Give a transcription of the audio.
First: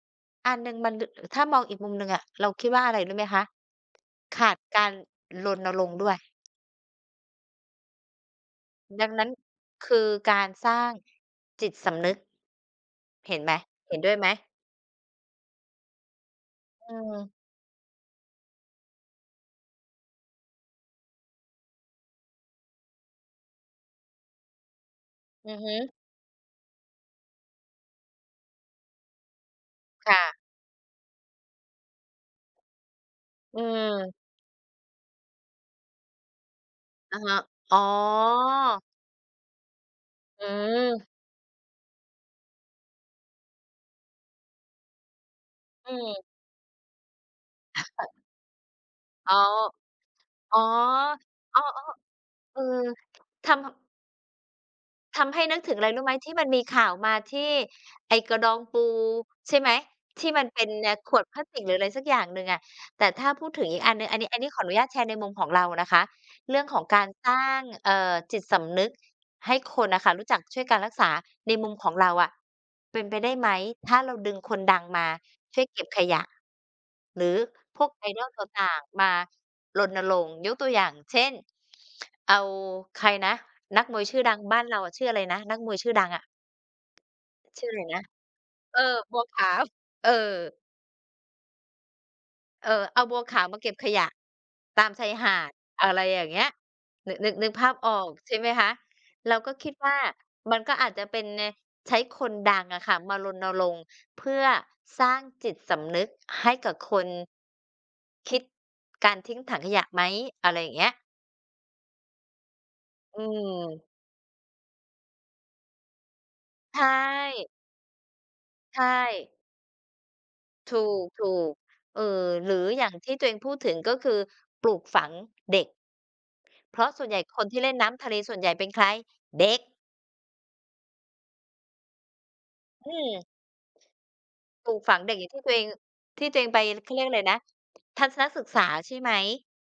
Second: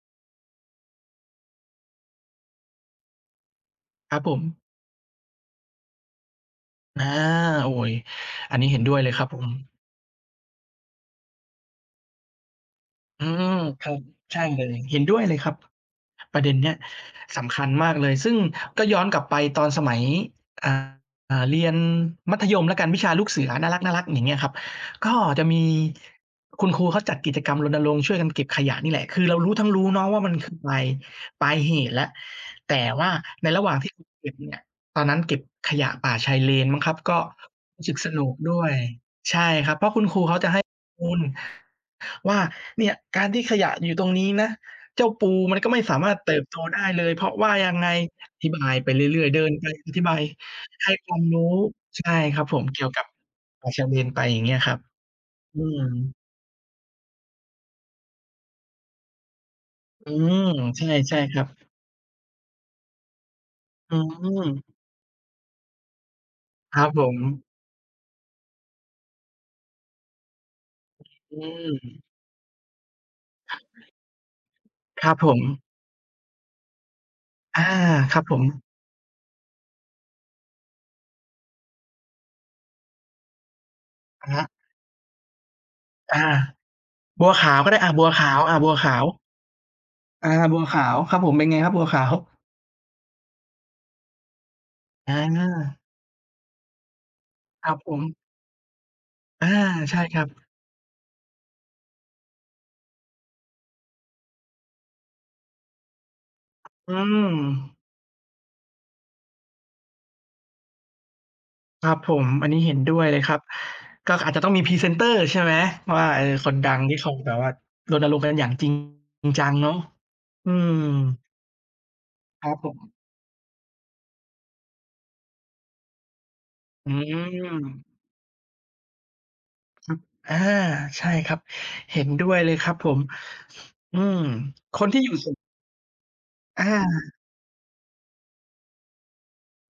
อันหนึ่งมัน ล ถ้ามองอีกมุมหนึ่งอะ เราคิดว่าอะไรรู้ไหมคะ? ครับผขาดม การรณรงค์ด้วย อา โอ้ย อันนี้เห็นด้วยดเัลยงครนัั้บน ผม คือการสร้างจิตสำนึก อืเห็นม ไหม? ครเัห็บ นด้วยไหม? ใช่เลย เห็นด้วยเลยครับ ประเด็นเนี้ย อืม สำคัญมากเลย ซึ่งก็ย้อนกลับไป ตอนสมัย อ่า เรียนมัธยมแล้วกัน วิชาลูกเสือน่ารัก ๆ อย่างเงี้ยครับ ก็จะอืมีอฮึ คุณครูเขาจัดกิจกรรมรณรงค์ช่วยกันเก็บขยะนี่แหละ คือเรารู้ทั้งรู้เนาะคว่่า มะ ันคือ ปลาย ปลายเหตุแล้ว แต่ว่าในอืระหว่างที่ ก เก็ม บเนี่ย ตอนนั้นเก็บขยะป่าชายเลนมั้งครับ กอ็ะฮะ อ๋รอ ู้สึกสนุกด้วย ใช่ครับ เพราะคุณครูเขาอจะให้ มืม ูลว่า เนี่ยการที่ขยะอยู่ตรงนี้นะ เจ้าปูมันก็ไม่อืสามารถม เติบโตได้เลย เพราะว่ายังไง อธิบายไปเรื่อย อ๋ๆ อ เดินไปอธิบาย อ๋อ ให้ความรู้ อ๋อ ใช่ครับๆ ผอืม เอ กี่ยวกับทปำ ่ทาำ ชายเลนไป อย่างเงี้ยครับ ทำให้นึอืกถึงอะไรรู้ไหม? ม ที่มันมีข่าวมาที่ไอ้กระดองปูใช่ไหม? อืที่ม มันเป็นใชเนี่ยข่ วดๆ คพลรัาสบ ติก หรืออะไรสักอย่างหนึ่งอะ แต่ถ้าพูดถึงอีกออัืนหนึ่ง อันนี้ อันนี้ขอม อนุญาตแชร์ในมุมของเรานะคะ เรื่องคขรอังบกผารสร้ม าง เอ่อ จิตสำนึกให้คนน่ะค่ะ รู้จักช่วยการรักษาอืในมุมของม เราอะ เป็นไปได้ไหม? ถ้าเราดึงคนดังมคารับผช่ม วยเก็บขยะ หรืออา พวก ครับIdol ผตม ่าง ๆ มารณรงค์ ยกตัวอย่างเช่น เอาใครนะ นักมวยชื่ออดะัฮงะ บ้านเราอะชื่ออะไรนะ นักมวยชื่อดังอา อะ? บัวขาวชืก่็ออไะด้ ไรอา นบะ ัวขาว อา บัวเออ ขาว บัวขาว เออ อา บัวขาวครับผม เป็นไงครับ บัวขาว? เออ เอาบัวขาวมาเก็บขยะตามชายอหาด า อะไรอย่างเงี้ย นึก นึก นึกภคราัพบอผม อกใช่ไหมคะ? เราอา ก็คิดวใ่า ช่ครับ มันก็อาจจะเป็นใน ใช้คนดังอะค่ะมารณรงค์ เพื่อสร้างจิตสำนึกให้กับอืคนม คิดการทิ้งถังขยะไหม อะไรอย่างเงี้ย ครับผม อันนี้เห็นด้วยเลอืยครับ ม ก็อาจจะต้องมีพรีเซนเตอร์ ใช่ไหมว่า เออ คนดใัชงที่เขาแบบ่ ว่ารณรงค์กันอย่างจริงใช่ จังเนาะ อืม ถูก ๆ เออ ครหรับือผอย่าม งที่ตัวเองพูดถึง ก็คือปลูกฝังเด็ก เพราอืะส่วนใหญ่ คนที่เล่นม น้ำทะเลส่วนใหญ่เป็นใคร เด็ก ครับ อา ใช่ครับ เห็นด้วยเลยครับผอืม ม อืม ปลูคกนฝัที่งอยเดู็่กอย่าสุงทข ี่ตัวเอง ที่ตัวเองไป อเขาเรียกอา ะไรนะ ทัศนศึกษา ใช่ไหม?